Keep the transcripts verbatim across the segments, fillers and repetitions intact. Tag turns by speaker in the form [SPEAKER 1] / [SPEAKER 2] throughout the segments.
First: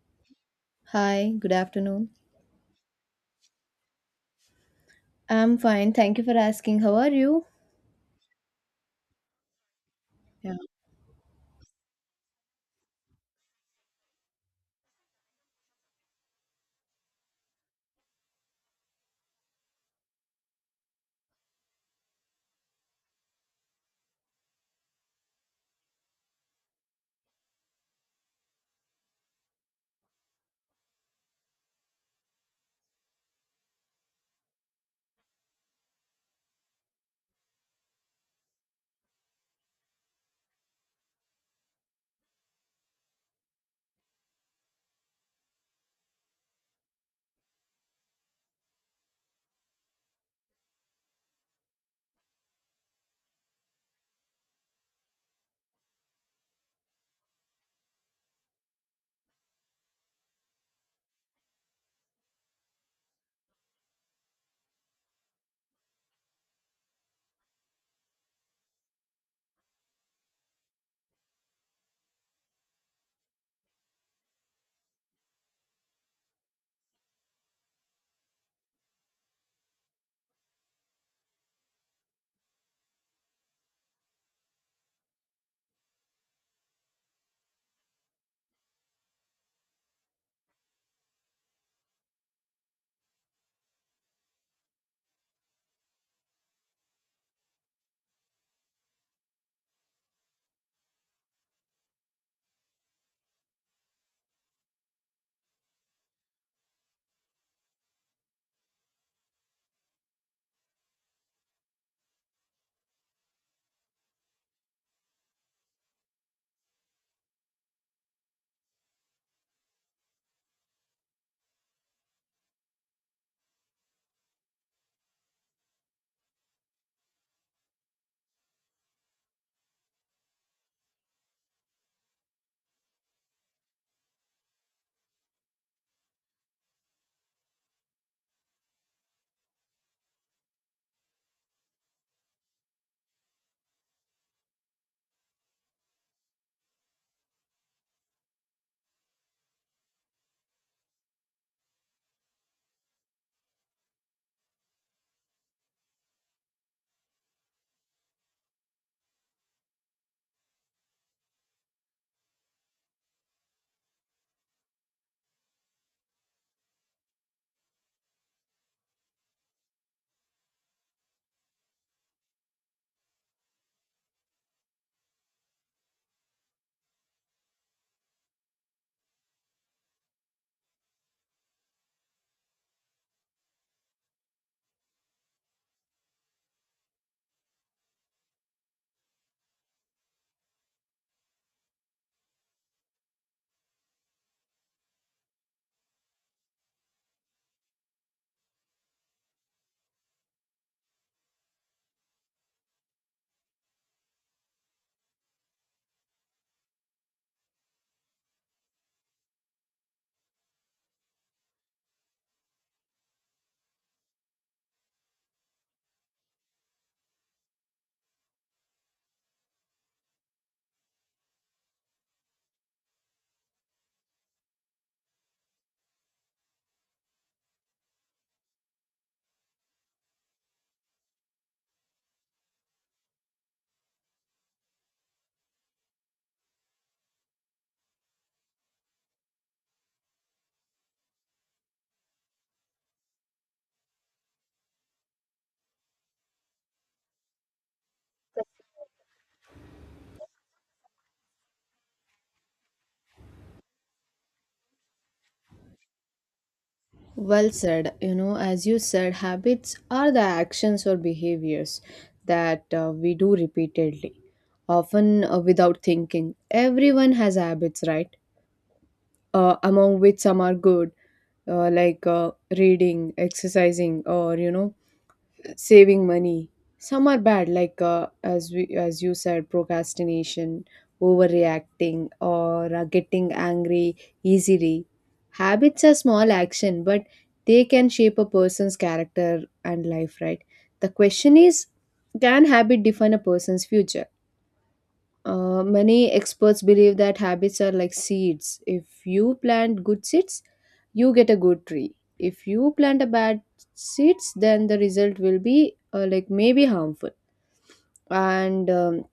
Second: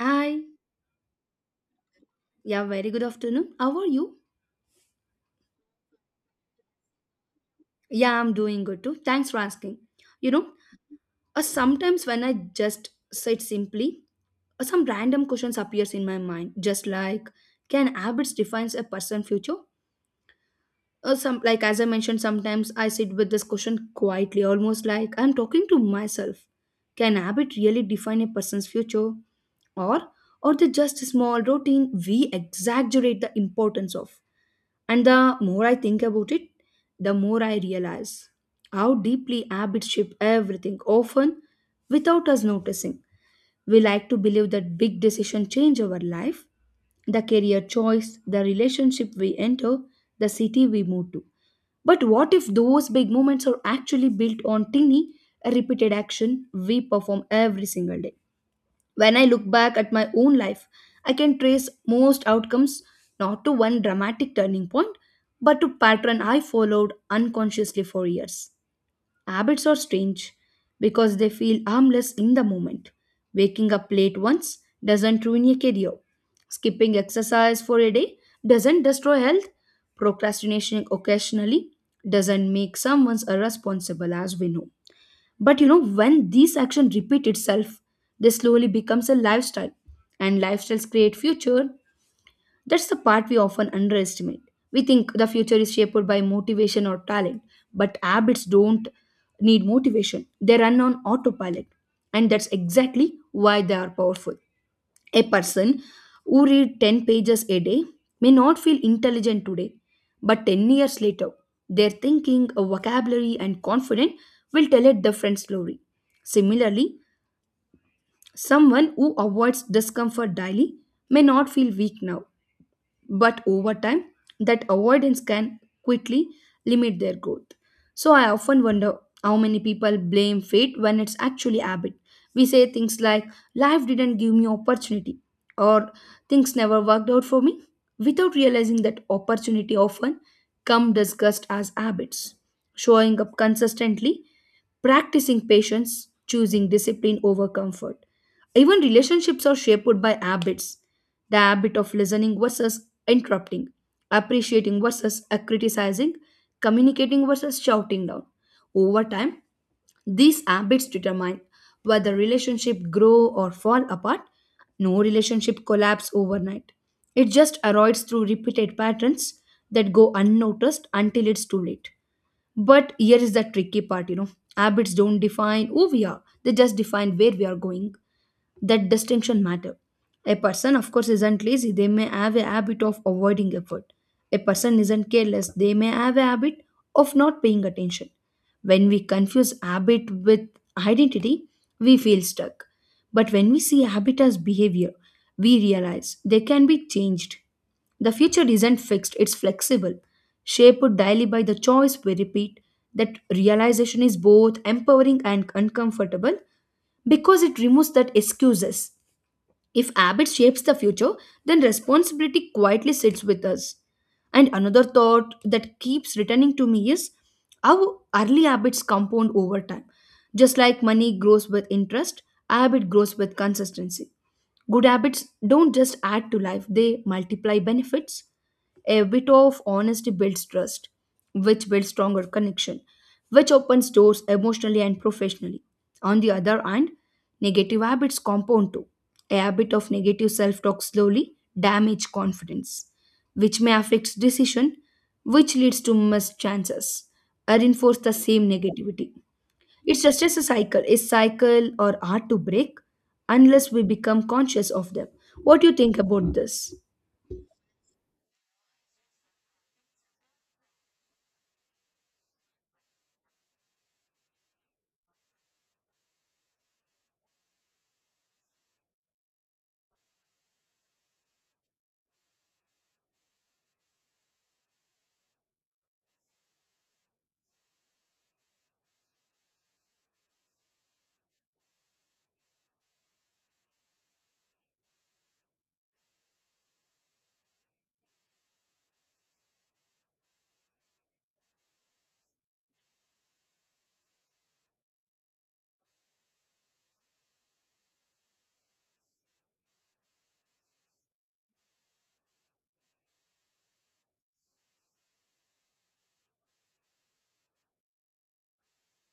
[SPEAKER 1] Hi.
[SPEAKER 2] Hi, good afternoon.
[SPEAKER 1] Yeah, very good afternoon. How are you?
[SPEAKER 2] I'm fine. Thank you for asking. How are you?
[SPEAKER 1] Yeah, I'm doing good too. Thanks for asking. You know,
[SPEAKER 2] Yeah.
[SPEAKER 1] uh, sometimes when I just sit simply, uh, some random questions appears in my mind, just like can habits defines a person's future? Or some like as I mentioned, sometimes I sit with this question quietly, almost like I'm talking to myself. Can habit really define a person's future, or or they just a small routine we exaggerate the importance of? And the more I think about it, the more I realize how deeply habits shape everything, often without us noticing. We like to believe that big decisions change our life, the career choice, the relationship we enter, the city we move to. But what if those big moments are actually built on tiny, repeated action we perform every single day? When I look back at my own life, I can trace most outcomes not to one dramatic turning point, but to pattern I followed unconsciously for years. Habits are strange because they feel harmless in the moment. Waking up late once doesn't ruin your career. Skipping exercise for a day doesn't destroy health. Procrastination occasionally doesn't make someone irresponsible as we know. But you know, when these actions repeat itself, they slowly becomes a lifestyle. And lifestyles create future. That's the part we often underestimate. We think the future is shaped by motivation or talent, but habits don't need motivation. They run on autopilot. And that's exactly why they are powerful. A person who read ten pages a day may not feel intelligent today, but ten years later, their thinking, vocabulary, and confidence will tell a different story. Similarly, someone who avoids discomfort daily may not feel weak now, but over time that avoidance can quickly limit their growth. So I often wonder how many people blame fate when it's actually habit. We say things like life didn't give me opportunity, or things never worked out for me, without realizing that opportunity often come discussed as habits, showing up consistently, practicing patience, choosing discipline over comfort. Even relationships are shaped by habits, the habit of listening versus interrupting, appreciating versus uh, criticizing, communicating versus shouting down. Over time, these habits determine whether relationship grow or fall apart. No relationship collapse overnight. It just erodes through repeated patterns that go unnoticed until it's too late. But here is the tricky part, you know. Habits don't define who we are. They just define where we are going. That distinction matter. A person of course isn't lazy, they may have a habit of avoiding effort. A person isn't careless, they may have a habit of not paying attention. When we confuse habit with identity, we feel stuck, but when we see habit as behavior, we realize they can be changed. The future isn't fixed, it's flexible, shaped daily by the choice we repeat. That realization is both empowering and uncomfortable, because it removes that excuses. If habit shapes the future, then responsibility quietly sits with us. And another thought that keeps returning to me is how early habits compound over time. Just like money grows with interest, habit grows with consistency. Good habits don't just add to life, they multiply benefits. A bit of honesty builds trust, which builds stronger connection, which opens doors emotionally and professionally. On the other hand, negative habits compound too. A habit of negative self talk slowly damages confidence, which may affect decision, which leads to missed chances, or reinforce the same negativity. It's just as a cycle. A cycle or hard to break unless we become conscious of them. What do you think about this?
[SPEAKER 2] Well said. You know, as you said, habits are the actions or behaviors that uh, we do repeatedly, often uh, without thinking. Everyone has habits, right? Uh, among which some are good, uh, like uh, reading, exercising, or, you know, saving money. Some are bad like, uh, as we as you said, procrastination, overreacting, or uh, getting angry easily. Habits are small action, but they can shape a person's character and life, right? The question is, can habit define a person's future? uh, many experts believe that habits are like seeds. If you plant good seeds, you get a good tree. If you plant a bad seeds, then the result will be, uh, like, maybe harmful. And um,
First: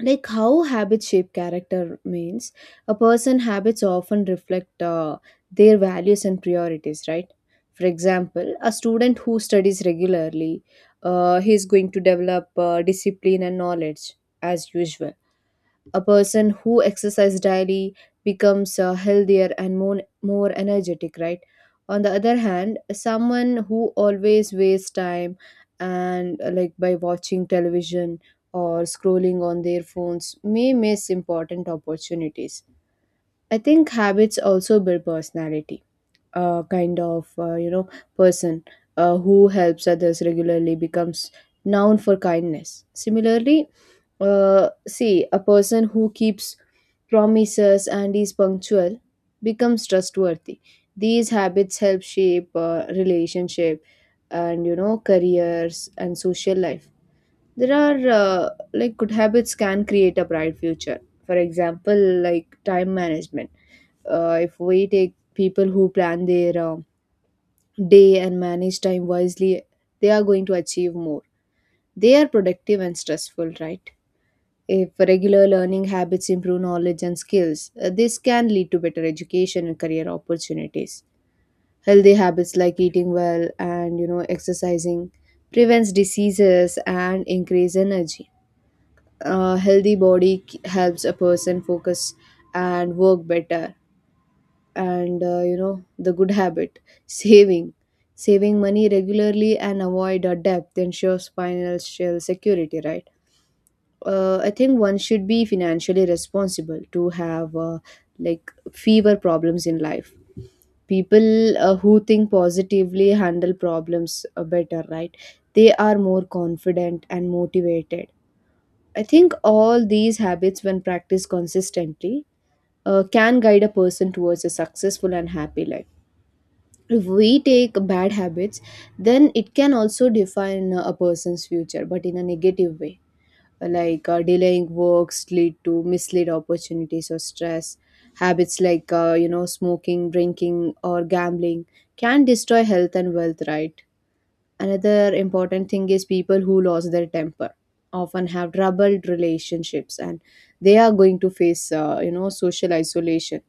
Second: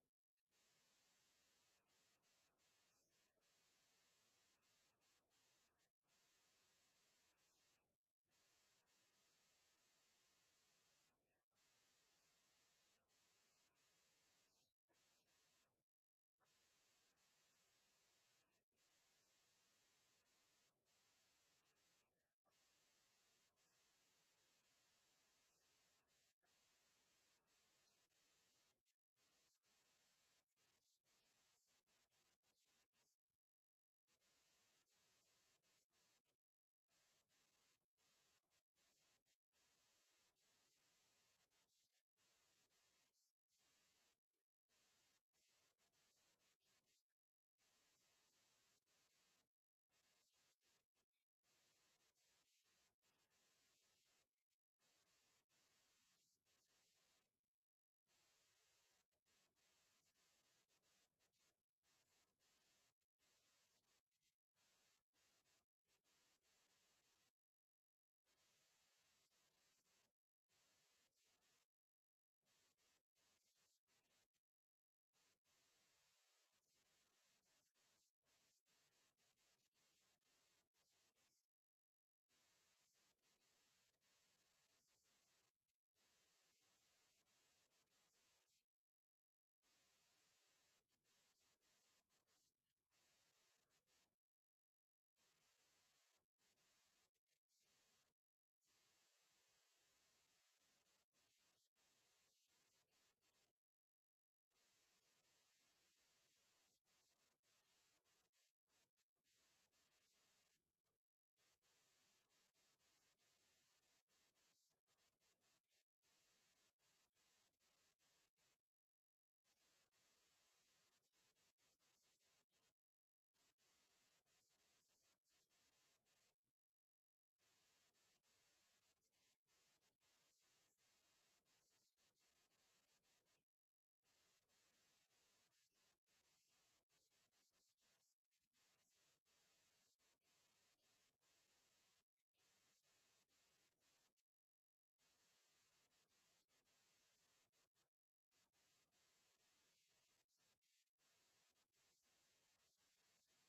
[SPEAKER 2] like, how habits shape character means a person habits often reflect uh, their values and priorities, right? For example, a student who studies regularly, uh, he is going to develop uh, discipline and knowledge. As usual, a person who exercises daily becomes uh, healthier and more, more energetic, right? On the other hand, someone who always wastes time and, uh, like, by watching television or scrolling on their phones, may miss important opportunities. I think habits also build personality, uh, kind of, uh, you know, person uh, who helps others regularly becomes known for kindness. Similarly, uh, see, a person who keeps promises and is punctual becomes trustworthy. These habits help shape uh, relationship and, you know, careers and social life. There are, uh, like, good habits can create a bright future. For example, like time management. Uh, if we take people who plan their um, day and manage time wisely, they are going to achieve more. They are productive and stressful, right? If regular learning habits improve knowledge and skills, uh, this can lead to better education and career opportunities. Healthy habits like eating well and, you know, exercising prevents diseases and increase energy. A healthy body k- helps a person focus and work better. And, uh, you know, the good habit, saving saving money regularly and avoid a debt, ensures financial security, right? uh, I think one should be financially responsible to have, uh, like, fewer problems in life. People, uh, who think positively handle problems uh, better, right? They are more confident and motivated. I think all these habits, when practiced consistently, uh, can guide a person towards a successful and happy life. If we take bad habits, then it can also define a person's future, but in a negative way. Like, uh, delaying works lead to mislead opportunities or stress. Habits like, uh, you know, smoking, drinking, or gambling can destroy health and wealth, right? Another important thing is, people who lose their temper often have troubled relationships, and they are going to face, uh, you know, social isolation.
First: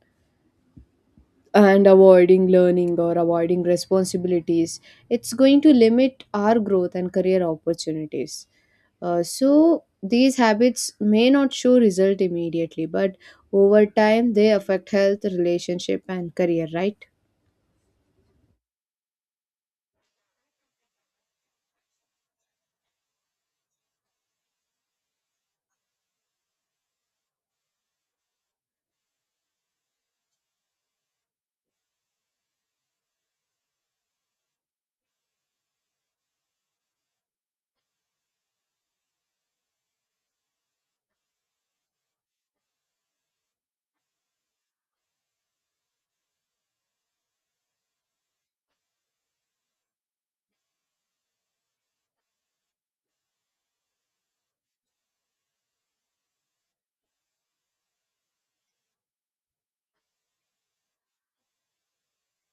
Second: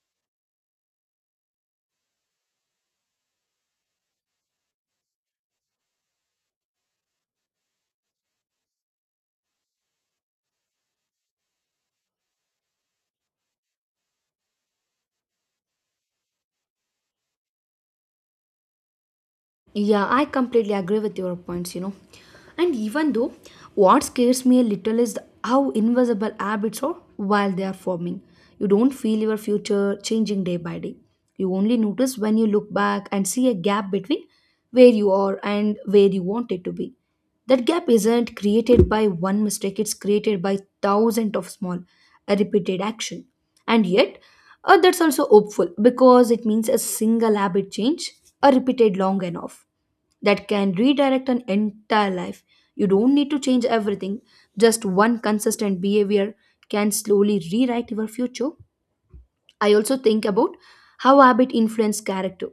[SPEAKER 2] And avoiding learning or avoiding responsibilities, it's going to limit our growth and career opportunities. Uh, so, these habits may not show result immediately, but over time they affect health, relationship, and career, right?
[SPEAKER 1] Yeah, I completely agree with your points, you know. And even though what scares me a little is how invisible habits are while they are forming. You don't feel your future changing day by day. You only notice when you look back and see a gap between where you are and where you want it to be. That gap isn't created by one mistake, it's created by thousands of small, uh, repeated action. And yet, uh, that's also hopeful because it means a single habit change, uh, repeated long enough, that can redirect an entire life. You don't need to change everything, just one consistent behavior can slowly rewrite your future. I also think about how habit influence character.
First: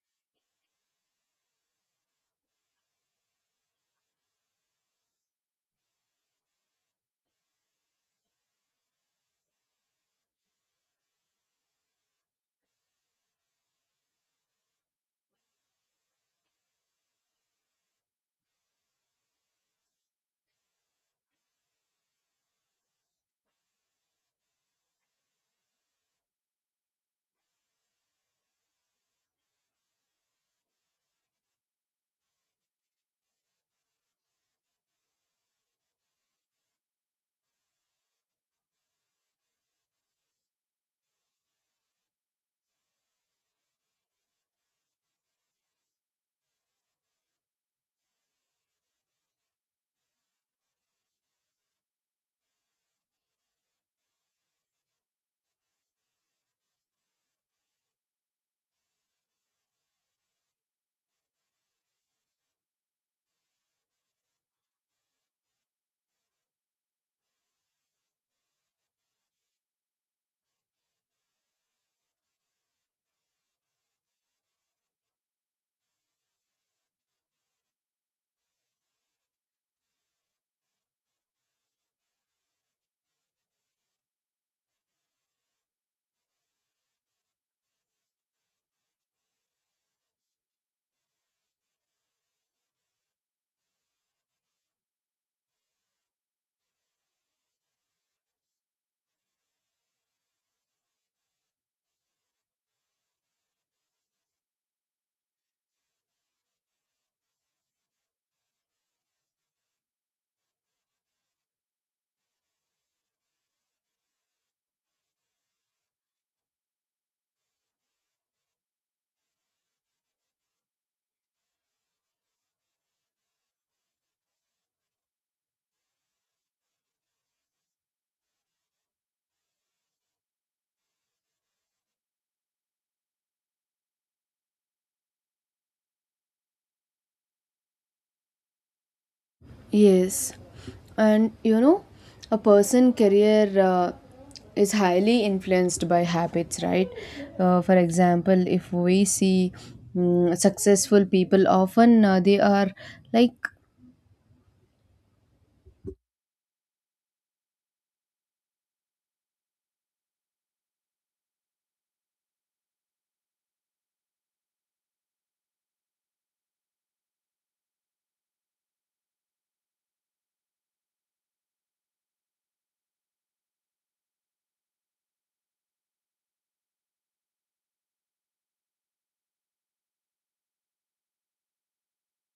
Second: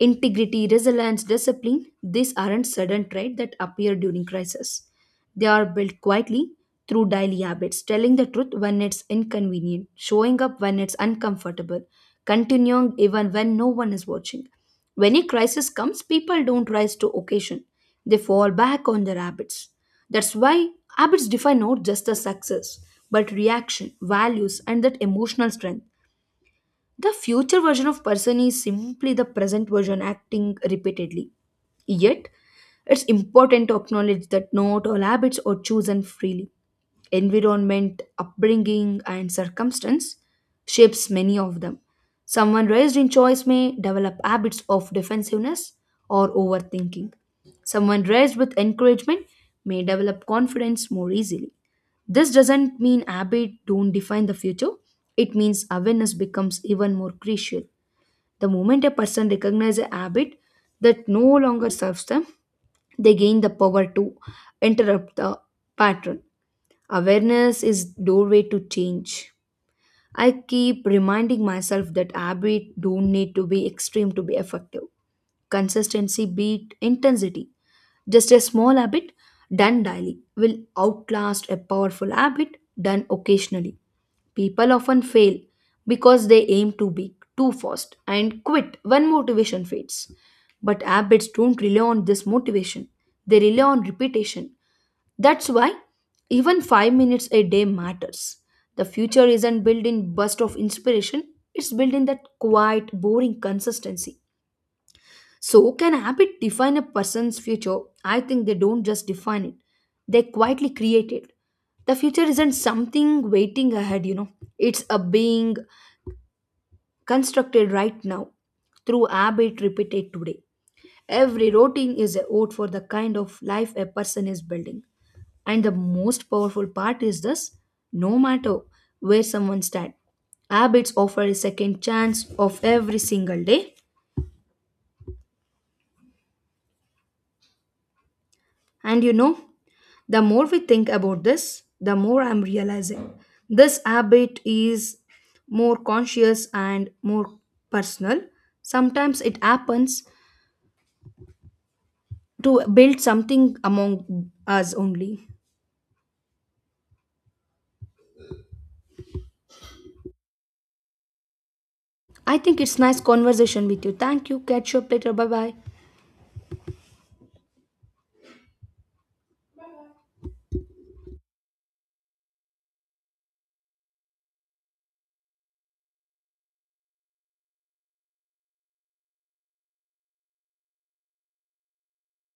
[SPEAKER 1] Integrity, resilience, discipline, these aren't sudden traits that appear during crisis. They are built quietly through daily habits, telling the truth when it's inconvenient, showing up when it's uncomfortable, continuing even when no one is watching. When a crisis comes, people don't rise to occasion. They fall back on their habits. That's why habits define not just the success, but reaction, values, and that emotional strength. The future version of person is simply the present version acting repeatedly. Yet, it's important to acknowledge that not all habits are chosen freely. Environment, upbringing, and circumstance shapes many of them. Someone raised in choice may develop habits of defensiveness or overthinking. Someone raised with encouragement may develop confidence more easily. This doesn't mean habit don't define the future. It means awareness becomes even more crucial. The moment a person recognizes a habit that no longer serves them, they gain the power to interrupt the pattern. Awareness is doorway to change. I keep reminding myself that habits don't need to be extreme to be effective. Consistency beat intensity. Just a small habit done daily will outlast a powerful habit done occasionally. People often fail because they aim too big, too fast, and quit when motivation fades. But habits don't rely on this motivation, they rely on repetition. That's why even five minutes a day matters. The future isn't built in burst of inspiration, it's built in that quiet, boring consistency. So, can habit define a person's future? I think they don't just define it, they quietly create it. The future isn't something waiting ahead, you know, it's a being constructed right now through habit repeated today. Every routine is a vote for the kind of life a person is building. And the most powerful part is this, no matter where someone stands, habits offer a second chance of every single day. And you know, the
[SPEAKER 2] Yes,
[SPEAKER 1] more we think about
[SPEAKER 2] and you
[SPEAKER 1] this,
[SPEAKER 2] know,
[SPEAKER 1] the more
[SPEAKER 2] a
[SPEAKER 1] I'm
[SPEAKER 2] person
[SPEAKER 1] realizing
[SPEAKER 2] career
[SPEAKER 1] this
[SPEAKER 2] uh,
[SPEAKER 1] habit
[SPEAKER 2] is
[SPEAKER 1] is
[SPEAKER 2] highly
[SPEAKER 1] more
[SPEAKER 2] influenced by
[SPEAKER 1] conscious
[SPEAKER 2] habits,
[SPEAKER 1] and
[SPEAKER 2] right?
[SPEAKER 1] more
[SPEAKER 2] Uh, for
[SPEAKER 1] personal.
[SPEAKER 2] example, if we
[SPEAKER 1] Sometimes it
[SPEAKER 2] see
[SPEAKER 1] happens
[SPEAKER 2] mm, successful people, often uh, they
[SPEAKER 1] to
[SPEAKER 2] are
[SPEAKER 1] build
[SPEAKER 2] like
[SPEAKER 1] something among us only. I think it's nice conversation with you. Thank you. Catch you up later. Bye bye.